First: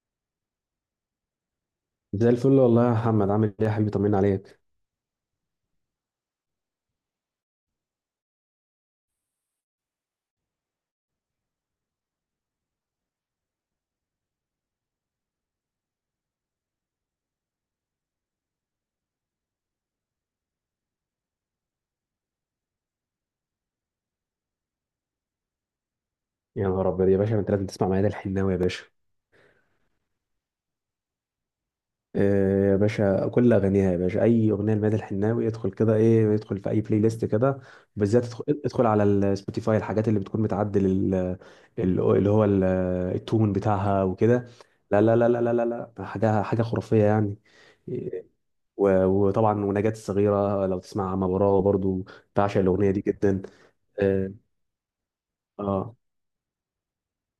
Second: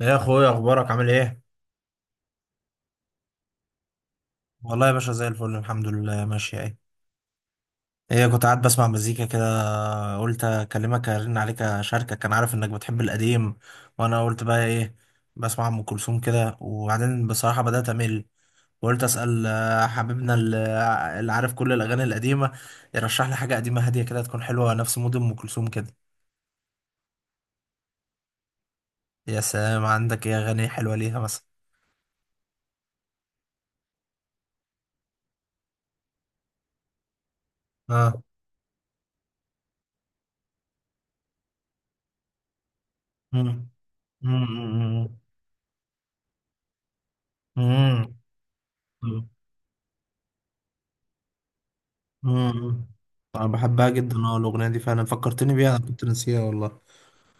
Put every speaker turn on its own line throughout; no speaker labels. يا اخويا اخبارك عامل ايه؟
زي الفل والله يا محمد، عامل ايه يا حبيبي؟ طمنا عليك.
والله يا باشا زي الفل الحمد لله ماشي اهي. ايه، كنت قاعد بسمع مزيكا كده، قلت اكلمك ارن عليك اشاركك، كان عارف انك بتحب القديم. وانا قلت بقى ايه؟ بسمع ام كلثوم كده وبعدين بصراحه بدات امل، وقلت اسال حبيبنا اللي عارف كل الاغاني القديمه يرشح لي حاجه قديمه هاديه كده تكون حلوه نفس مود ام كلثوم كده.
يا نهار ابيض يا باشا، ما انت لازم تسمع ميادة الحناوي يا باشا.
يا سلام، عندك ايه اغاني حلوه ليها مثلا؟
إيه يا باشا، كل اغانيها يا باشا، اي اغنيه لميادة الحناوي ادخل كده، ايه ادخل في اي بلاي ليست كده.
اه.
بالذات ادخل على السبوتيفاي، الحاجات اللي بتكون متعدل ال- اللي هو ال- التون
امم
بتاعها وكده. لا لا لا لا لا لا لا، حاجه حاجه خرافيه يعني.
امم
إيه، وطبعا ونجاة الصغيره لو تسمع عم براوه برضو. بعشق
مم.
الاغنيه دي جدا.
انا بحبها جدا،
اه.
اه، الاغنيه دي فعلا فكرتني بيها، انا
آه.
كنت ناسيها والله.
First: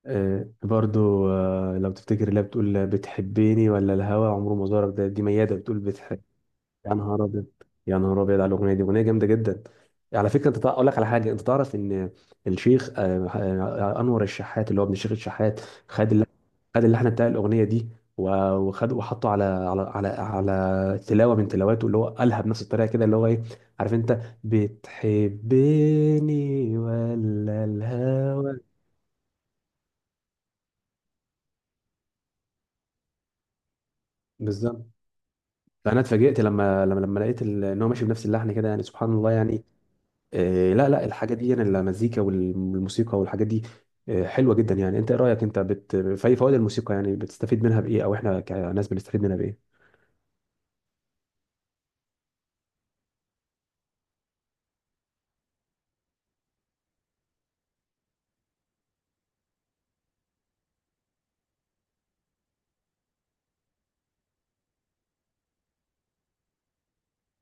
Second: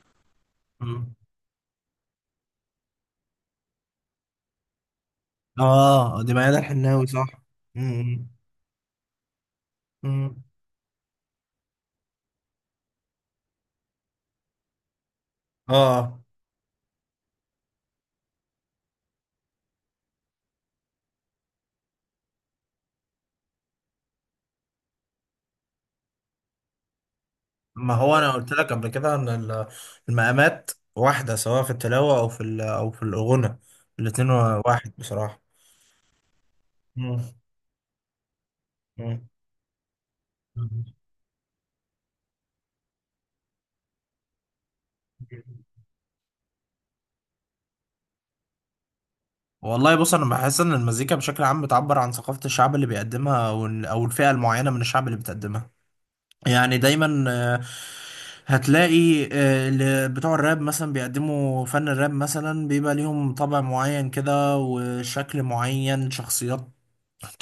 آه،
مم.
برضو، لو تفتكر اللي هي بتقول بتحبيني ولا الهوى عمره ما زارك، ده دي ميادة بتقول بتحب.
اه دي ميادة
يا
الحناوي
نهار
صح.
ابيض. يا نهار
مم.
ابيض على الاغنيه دي، اغنيه جامده جدا. على
مم.
فكره انت اقول لك على حاجه، انت تعرف ان الشيخ انور الشحات اللي هو ابن الشيخ الشحات. خد
اه،
اللحن خد اللحن بتاع الاغنيه دي، و- وخد وحطه على تلاوه من تلاواته اللي هو قالها بنفس الطريقه كده اللي هو ايه، عارف انت بتحبني ولا
ما هو انا قلت
الهوى.
لك قبل كده ان المقامات واحده، سواء في التلاوه او في ال- او في الغنى، الاتنين
بالظبط.
واحد بصراحه.
انا اتفاجئت لما
مم.
لقيت ان هو ماشي بنفس اللحن كده يعني سبحان
مم.
الله يعني. إيه لا لا الحاجات دي يعني المزيكا والموسيقى والحاجات دي آه، حلوه جدا يعني. انت ايه رايك انت في أي فوائد الموسيقى، يعني بتستفيد منها بايه، او احنا كناس بنستفيد منها بايه؟
والله بص، انا بحس ان المزيكا بشكل عام بتعبر عن ثقافه الشعب اللي بيقدمها، او الفئه المعينه من الشعب اللي بتقدمها. يعني دايما هتلاقي اللي بتوع الراب مثلا بيقدموا فن الراب مثلا بيبقى ليهم طبع معين كده وشكل معين، شخصيات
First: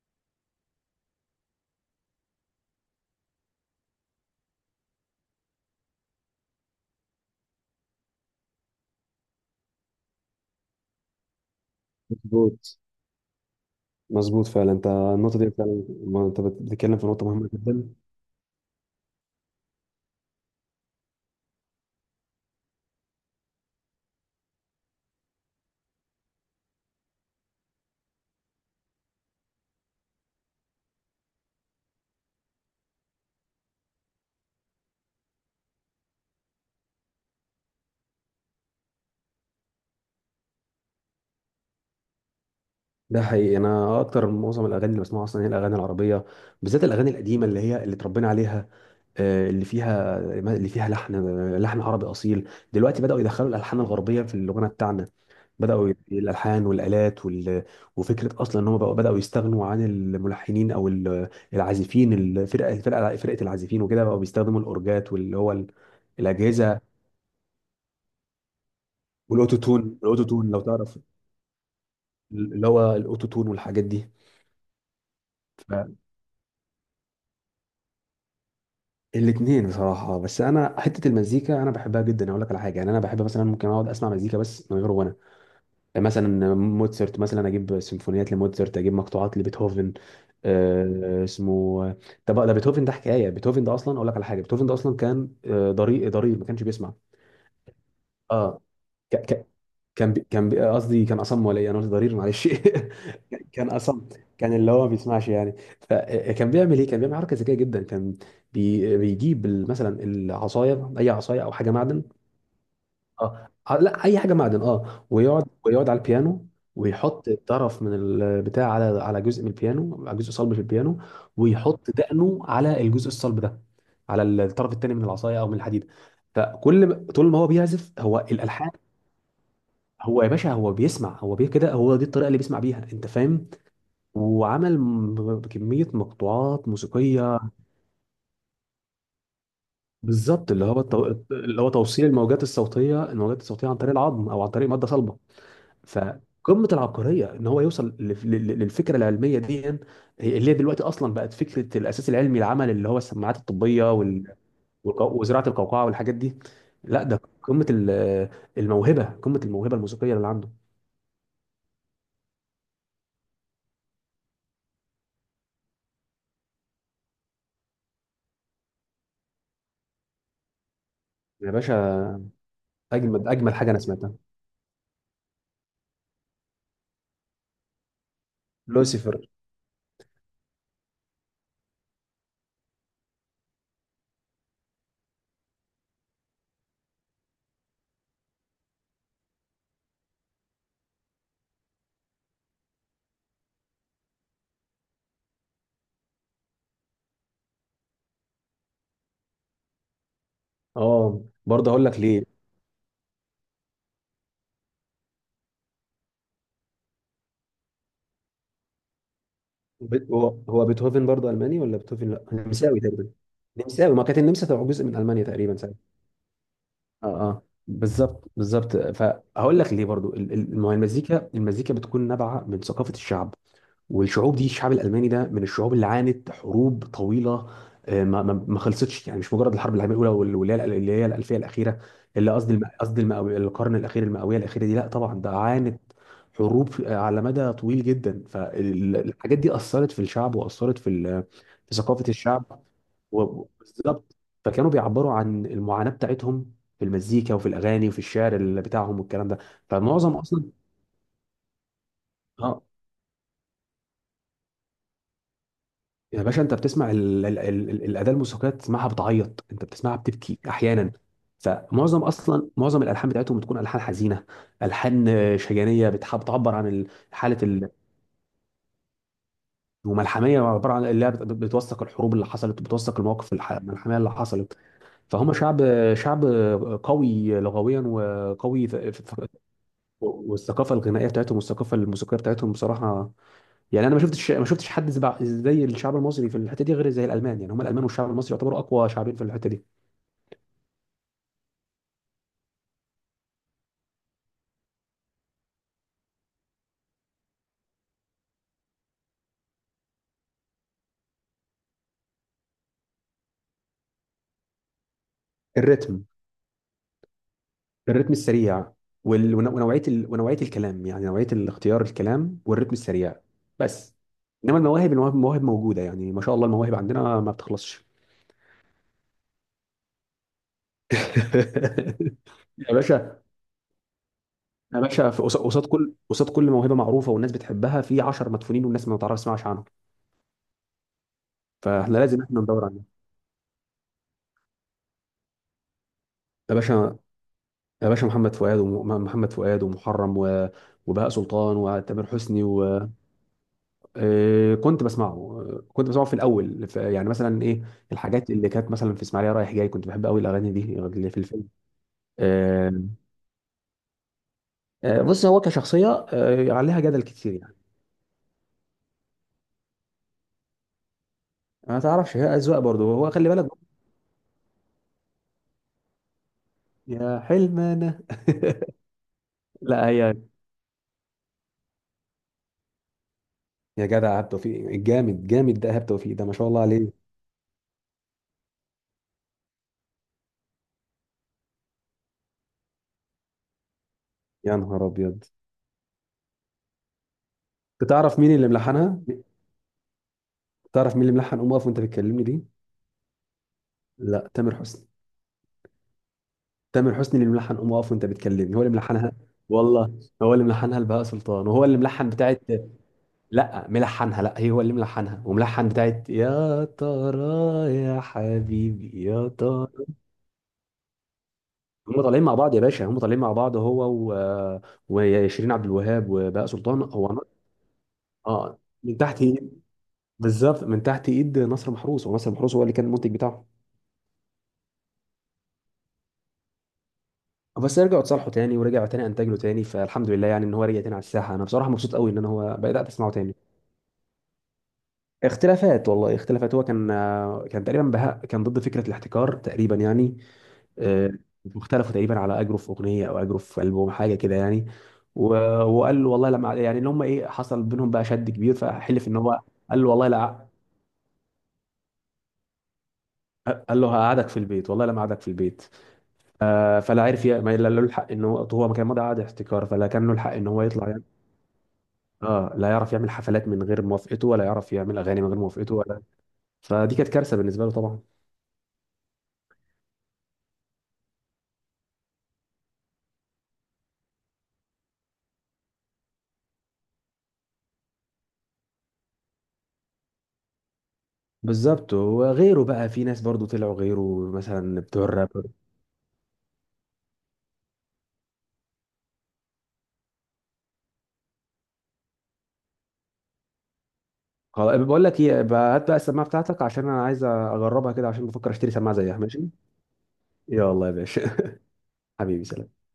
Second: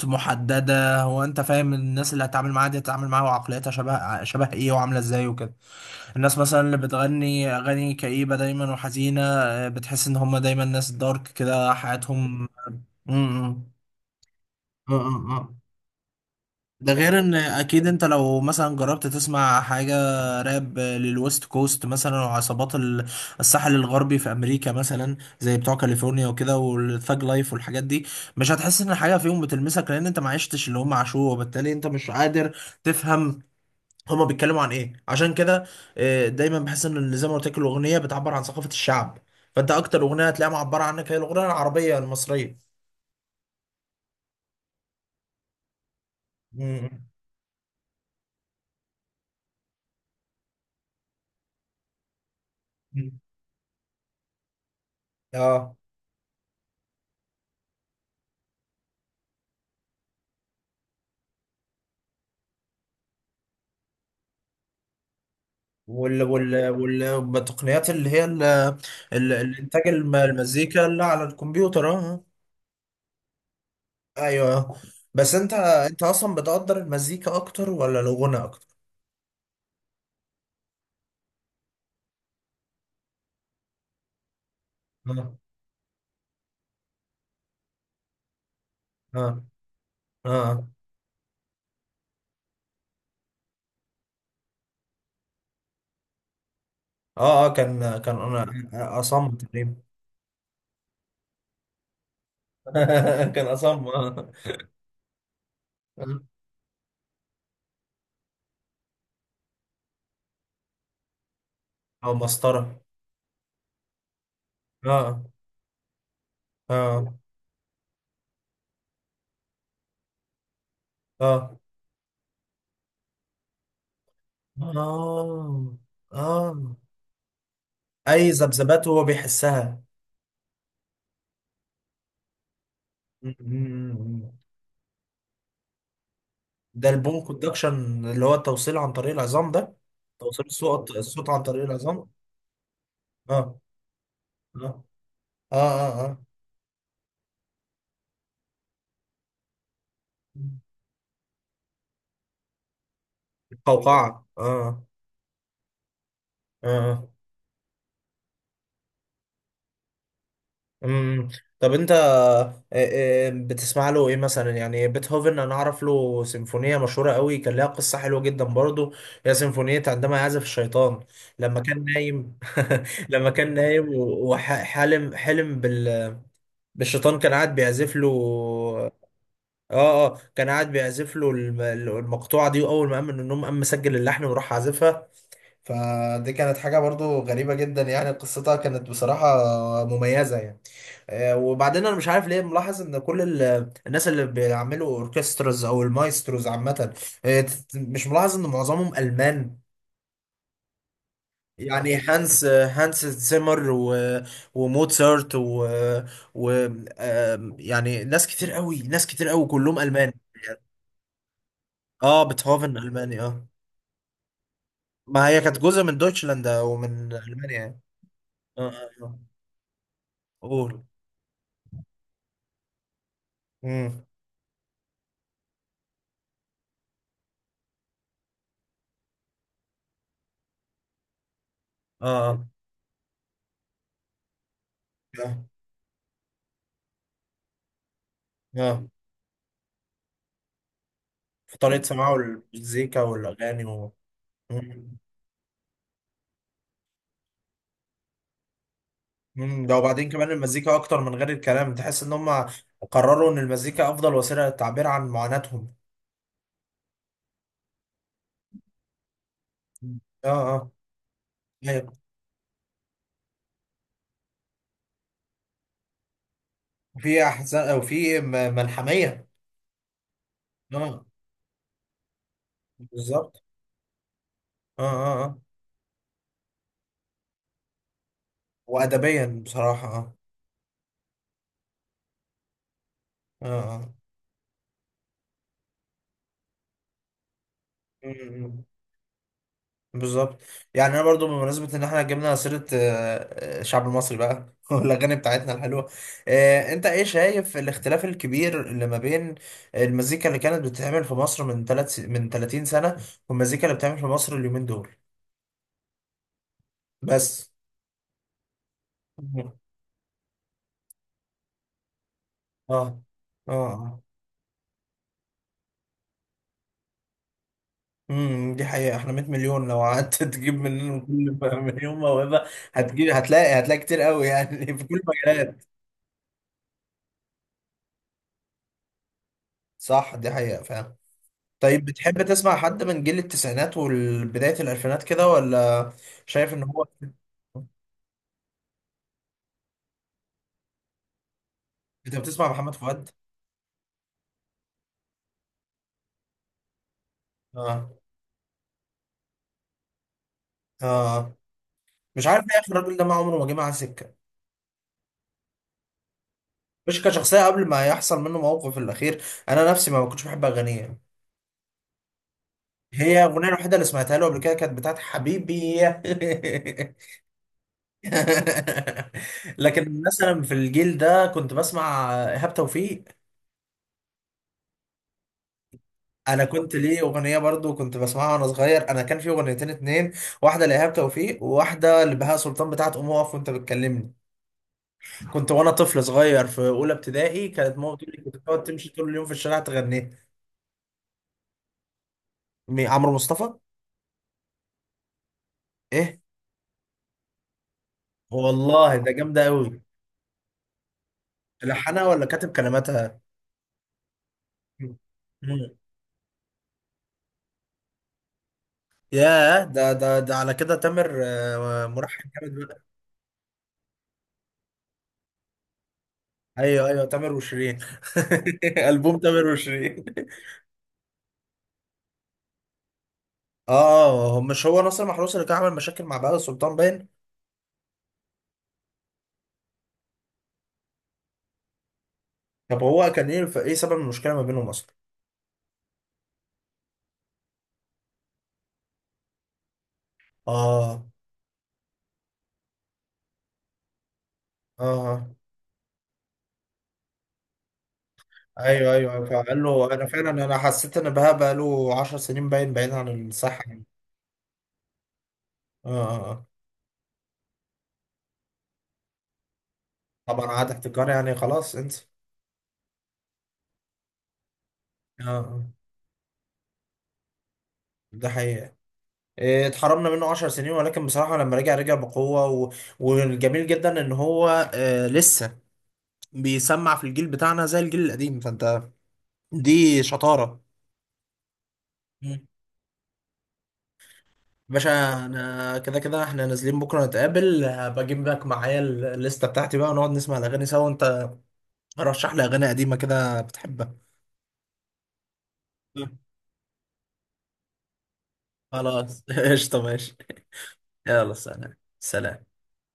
محددة. هو انت فاهم الناس اللي هتتعامل معاها دي هتتعامل معاها وعقليتها شبه ايه وعاملة ازاي وكده. الناس مثلا اللي بتغني اغاني كئيبة دايما وحزينة، بتحس ان هم دايما ناس دارك كده حياتهم.
مظبوط.
م- م.
مظبوط فعلا، انت النقطه دي
م.
فعلا، ما انت بت-
ده
بتتكلم في
غير
نقطه
ان
مهمه
اكيد
جدا.
انت لو مثلا جربت تسمع حاجة راب للويست كوست مثلا، وعصابات الساحل الغربي في امريكا مثلا، زي بتوع كاليفورنيا وكده والثاج لايف والحاجات دي، مش هتحس ان حاجة فيهم بتلمسك، لان انت ما عشتش اللي هم عاشوه وبالتالي انت مش قادر تفهم هما بيتكلموا عن ايه. عشان كده دايما بحس ان اللي زي ما قلت لك الاغنية بتعبر عن ثقافة الشعب، فانت اكتر اغنية هتلاقيها معبرة عنك هي الاغنية العربية المصرية.
ده حقيقي، انا اكتر معظم الاغاني اللي بسمعها اصلا هي الاغاني العربيه. بالذات
م-
الاغاني القديمه اللي اتربينا عليها، آه، اللي فيها اللي فيها لحن عربي اصيل. دلوقتي
م.
بداوا يدخلوا الالحان الغربيه في الغنى بتاعنا.
اه،
بداوا الالحان والالات وفكره اصلا ان هم بقوا بداوا يستغنوا عن الملحنين او العازفين، الفرقه الفرقه فرقه العازفين وكده، بقوا بيستخدموا الاورجات واللي هو الاجهزه،
والتقنيات اللي هي الانتاج،
والاوتوتون الاوتوتون لو
المزيكا
تعرف
اللي على الكمبيوتر، اه آه.
اللي هو الاوتوتون والحاجات دي.
ايوه، بس انت انت اصلا بتقدر المزيكا اكتر ولا الغنى اكتر؟
الاثنين بصراحه، بس انا حته المزيكا انا بحبها جدا، اقول لك على حاجه يعني انا بحب مثلا، ممكن اقعد اسمع مزيكا بس من غير غنى.
اه
مثلا موتسرت، مثلا اجيب سيمفونيات لموتسرت، اجيب
اه
مقطوعات لبيتهوفن.
اه.
آه، اسمه. طب ده بيتهوفن ده حكايه، بيتهوفن ده اصلا اقول لك على حاجه، بيتهوفن ده اصلا كان ضرير ما كانش بيسمع.
اه، آه كان كان انا
اه ك...
اصم
ك...
تقريبا.
قصدي كان اصم ولا ايه، انا قلت ضرير معلش.
كان
كان
اصم
اصم،
اه
كان اللي هو ما بيسمعش يعني.
آه.
فكان بيعمل ايه، كان بيعمل حركه ذكيه جدا، بيجيب مثلا العصايه، اي عصايه او حاجه معدن.
او مسطره.
اه، لا اي حاجه معدن اه،
اه
ويقعد على البيانو.
اه
ويحط طرف من البتاع على جزء من البيانو، على جزء صلب في البيانو.
اه
ويحط دقنه على الجزء الصلب ده، على الطرف التاني من العصايه او من
اه
الحديد.
اه.
فكل ما- طول ما هو بيعزف هو
اي
الالحان.
ذبذبات هو بيحسها.
هو يا باشا هو بيسمع هو بيه كده، هو دي الطريقه اللي بيسمع بيها، انت فاهم. وعمل كميه مقطوعات
ده البون
موسيقيه.
كوندكشن، اللي هو التوصيل عن طريق العظام ده، توصيل
بالظبط،
الصوت الصوت عن
اللي
طريق
هو توصيل
العظام. اه
الموجات الصوتيه عن طريق العظم او عن طريق
اه
ماده صلبه.
اه اه اه.
فقمه العبقريه ان هو يوصل للفكره العلميه دي، اللي هي دلوقتي اصلا بقت فكره الاساس العلمي العمل اللي هو السماعات الطبيه
القوقعة، اه
وزراعه القوقعه والحاجات دي.
اه
لا
آه.
ده قمه الموهبه الموسيقيه اللي عنده.
امم. أمم. طب انت بتسمع له ايه مثلا يعني بيتهوفن؟ انا اعرف له سيمفونية مشهورة قوي كان لها قصة حلوة جدا برضه، هي سيمفونية عندما يعزف الشيطان،
يا
لما
باشا،
كان نايم.
اجمد
لما كان
اجمل حاجه انا
نايم
سمعتها.
وحلم، حلم بالشيطان كان قاعد بيعزف له.
لوسيفر.
اه اه، كان قاعد بيعزف له المقطوعه دي، واول ما قام من النوم قام مسجل اللحن وراح عازفها. فدي كانت حاجه برضو غريبه جدا يعني، قصتها كانت بصراحه مميزه يعني. وبعدين انا مش عارف ليه ملاحظ ان كل الناس اللي بيعملوا اوركستراز او المايستروز عامه مش ملاحظ ان معظمهم المان؟
اه برضه هقول
يعني
لك ليه.
هانس زيمر وموتسارت و, و... آم، يعني ناس كتير قوي كلهم المان.
هو بيتهوفن برضه الماني ولا بيتهوفن،
اه،
لا
بيتهوفن
نمساوي تقريبا.
الماني اه.
نمساوي، ما كانت النمسا تبع جزء من المانيا
ما هي
تقريبا
كانت
ساعتها.
جزء من دويتشلاند
اه
ومن
اه
المانيا يعني.
بالظبط
اه
بالظبط.
اه آه.
فهقول لك ليه برضو، ما هو
قول.
المزيكا بتكون نابعه من ثقافه الشعب.
امم.
والشعوب دي الشعب الالماني ده من الشعوب اللي عانت حروب طويله، ما خلصتش يعني. مش مجرد الحرب العالميه الاولى واللي هي الالفيه الاخيره اللي
اه
قصدي، القرن الاخير، المئويه الاخيره دي، لا طبعا
اه
ده
اه
عانت حروب على مدى طويل جدا.
اه،
فالحاجات دي اثرت في الشعب واثرت
في
في
طريقه
ثقافه
سماعه
الشعب،
المزيكا والاغاني و...
بالظبط. فكانوا
مم.
بيعبروا عن المعاناه بتاعتهم في المزيكا وفي الاغاني وفي الشعر اللي بتاعهم والكلام ده.
مم. ده وبعدين
فمعظم
كمان
اصلا
المزيكا اكتر من غير الكلام، تحس ان هم
اه
قرروا ان المزيكا افضل وسيله للتعبير عن معاناتهم.
يا باشا، انت بتسمع الاداه الموسيقيه بتسمعها بتعيط، انت بتسمعها
مم.
بتبكي
اه اه.
احيانا.
ايوه،
فمعظم اصلا معظم الالحان بتاعتهم بتكون الحان حزينه، الحان شجانيه بتعبر عن
وفي
حاله
احزان او في ملحميه.
وملحميه عباره عن
اه،
اللي هي بتوثق الحروب اللي حصلت، بتوثق المواقف
بالظبط.
الملحميه اللي حصلت.
اه اه
فهم
اه.
شعب شعب قوي لغويا، وقوي
وادبيا بصراحه اه.
والثقافه الغنائيه بتاعتهم والثقافه الموسيقيه بتاعتهم بصراحه.
اه
يعني
اه.
انا ما شفتش حد زي الشعب المصري في الحته دي، غير زي الالمان يعني، هم الالمان والشعب المصري يعتبروا
مم.
اقوى شعبين في الحته دي.
بالظبط. يعني انا برضو بمناسبه ان احنا جبنا سيره الشعب المصري بقى والاغاني بتاعتنا الحلوه، انت ايه شايف الاختلاف الكبير اللي ما بين المزيكا اللي كانت بتتعمل في مصر من ثلاث من 30 سنه والمزيكا اللي بتتعمل في مصر اليومين دول؟
الريتم.
بس.
الريتم السريع،
اه
ونوعيه الكلام، يعني نوعيه الاختيار الكلام، والريتم
اه
السريع بس.
اه.
انما المواهب موجوده يعني ما شاء الله، المواهب عندنا ما بتخلصش.
امم، دي حقيقه، احنا 100 مليون، لو قعدت تجيب مننا كل مليون موهبه
يا
هتجيب،
باشا،
هتلاقي هتلاقي كتير قوي يعني
يا
في كل
باشا
المجالات.
قصاد كل موهبه معروفه والناس بتحبها، في 10 مدفونين والناس ما تعرفش تسمعش عنهم،
صح، دي حقيقه فعلا. طيب
فاحنا لازم
بتحب
احنا
تسمع
ندور
حد
عليهم.
من جيل التسعينات وبداية الألفينات كده ولا شايف
يا
إن هو...
باشا، يا باشا محمد فؤاد، ومحمد فؤاد ومحرم وبهاء سلطان وتامر
أنت
حسني
بتسمع محمد فؤاد؟
آه، كنت بسمعه. آه، كنت بسمعه في الاول يعني مثلا ايه
آه.
الحاجات اللي كانت مثلا في اسماعيليه رايح جاي، كنت بحب قوي الاغاني دي اللي في
آه،
الفيلم.
مش عارف ليه يا أخي،
آه،
الراجل ده ما عمره ما جه معاه سكة.
آه، بص هو كشخصيه، عليها
مش
جدل كتير
كشخصية،
يعني.
قبل ما يحصل منه موقف الأخير أنا نفسي ما كنتش بحب أغانيه يعني.
ما تعرفش، هي اذواق برضه، هو
هي
خلي بالك.
الأغنية الوحيدة اللي سمعتها له قبل كده كانت بتاعت حبيبي.
يا حلم انا لا
لكن
هي.
مثلا في الجيل ده كنت بسمع إيهاب توفيق.
يا جدع ايهاب توفيق الجامد جامد ده، ايهاب توفيق ده ما
انا
شاء الله
كنت ليه
عليه.
اغنيه برضو كنت بسمعها وانا صغير، انا كان في اغنيتين اتنين، واحده لإيهاب توفيق وواحده لبهاء سلطان بتاعت قوم اقف وانت بتكلمني.
يا نهار ابيض.
كنت وانا طفل صغير في اولى ابتدائي كانت ماما بتقول
تعرف
لي
مين
كنت
اللي
بتقعد تمشي
ملحنها؟
طول اليوم في الشارع تغني.
تعرف مين اللي ملحن قوم اقف وانت بتكلمني دي؟
عمرو مصطفى.
لا، تامر حسني.
ايه؟
تامر حسني اللي ملحن قوم اقف وانت بتكلمني هو اللي
والله ده
ملحنها.
جامده قوي.
والله هو اللي ملحنها لبهاء سلطان، وهو اللي
ملحنها
ملحن
ولا
بتاعت.
كاتب كلماتها؟
لا ملحنها، لا هي هو اللي ملحنها وملحن
مم.
بتاعت يا ترى، يا حبيبي يا
ياه،
ترى.
ده على كده تامر
هم طالعين
مرحب
مع بعض يا
جامد بقى.
باشا، هم طالعين مع بعض هو و... وشيرين عبد الوهاب وبهاء سلطان
ايوه ايوه،
هو.
تامر وشيرين.
اه، من
البوم
تحت
تامر
ايد.
وشيرين.
بالظبط، من تحت ايد نصر محروس، ونصر محروس هو اللي كان المنتج بتاعه.
اه، هو مش هو ناصر محروس اللي كان عامل مشاكل مع بهاء سلطان باين؟
بس رجعوا اتصالحوا تاني، ورجعوا تاني انتج له تاني فالحمد لله يعني ان هو رجع تاني على الساحه. انا بصراحه مبسوط قوي ان انا هو
طب
بدات
هو
اسمعه
كان
تاني.
ايه، ايه سبب المشكله ما بينهم اصلا؟
اختلافات والله، اختلافات، هو كان، كان تقريبا بهاء كان ضد فكره الاحتكار تقريبا يعني.
اه
آه، واختلفوا تقريبا على اجره في اغنيه او اجره في البوم حاجه كده يعني.
اه
و-
آه.
وقال له والله لما يعني اللي هم ايه حصل بينهم بقى شد كبير،
ايوه
فحلف
ايوه
ان
أيوة.
هو
فقال
قال له
له انا
والله
فعلا
لا،
انا حسيت ان بهاء بقى له 10 سنين باين بعيد عن الصحه
قال
يعني.
له هقعدك في البيت والله لا قعدك في البيت.
اه آه، آه.
فلا عرف ما لا له الحق ان هو ما كان مضى قعد احتكار فلا كان له الحق ان
طبعا
هو
عاد
يطلع.
احتكار يعني خلاص انت...
اه لا يعرف يعمل حفلات من غير موافقته، ولا يعرف يعمل اغاني
اه
من غير
آه.
موافقته ولا. فدي كانت كارثه بالنسبه له طبعا.
ده حقيقه. إيه، اتحرمنا منه 10 سنين، ولكن بصراحه لما رجع رجع بقوه، والجميل جدا ان هو آه لسه بيسمع في الجيل بتاعنا زي الجيل القديم، فانت دي شطاره.
بالظبط، وغيره بقى، في ناس برضو طلعوا غيره، مثلا
باشا،
بتوع الراب.
انا كده كده احنا نازلين بكره نتقابل، بجيب لك معايا الليسته بتاعتي بقى ونقعد نسمع الاغاني سوا، وانت رشح لي اغاني قديمه كده بتحبها.
خلاص، بقول لك ايه بقى، هات بقى السماعه بتاعتك عشان انا عايز اجربها كده، عشان بفكر اشتري سماعه زيها
خلاص
ماشي.
قشطه ماشي.
يلا يا
يلا
باشا.
سلام
حبيبي
سلام.
سلام.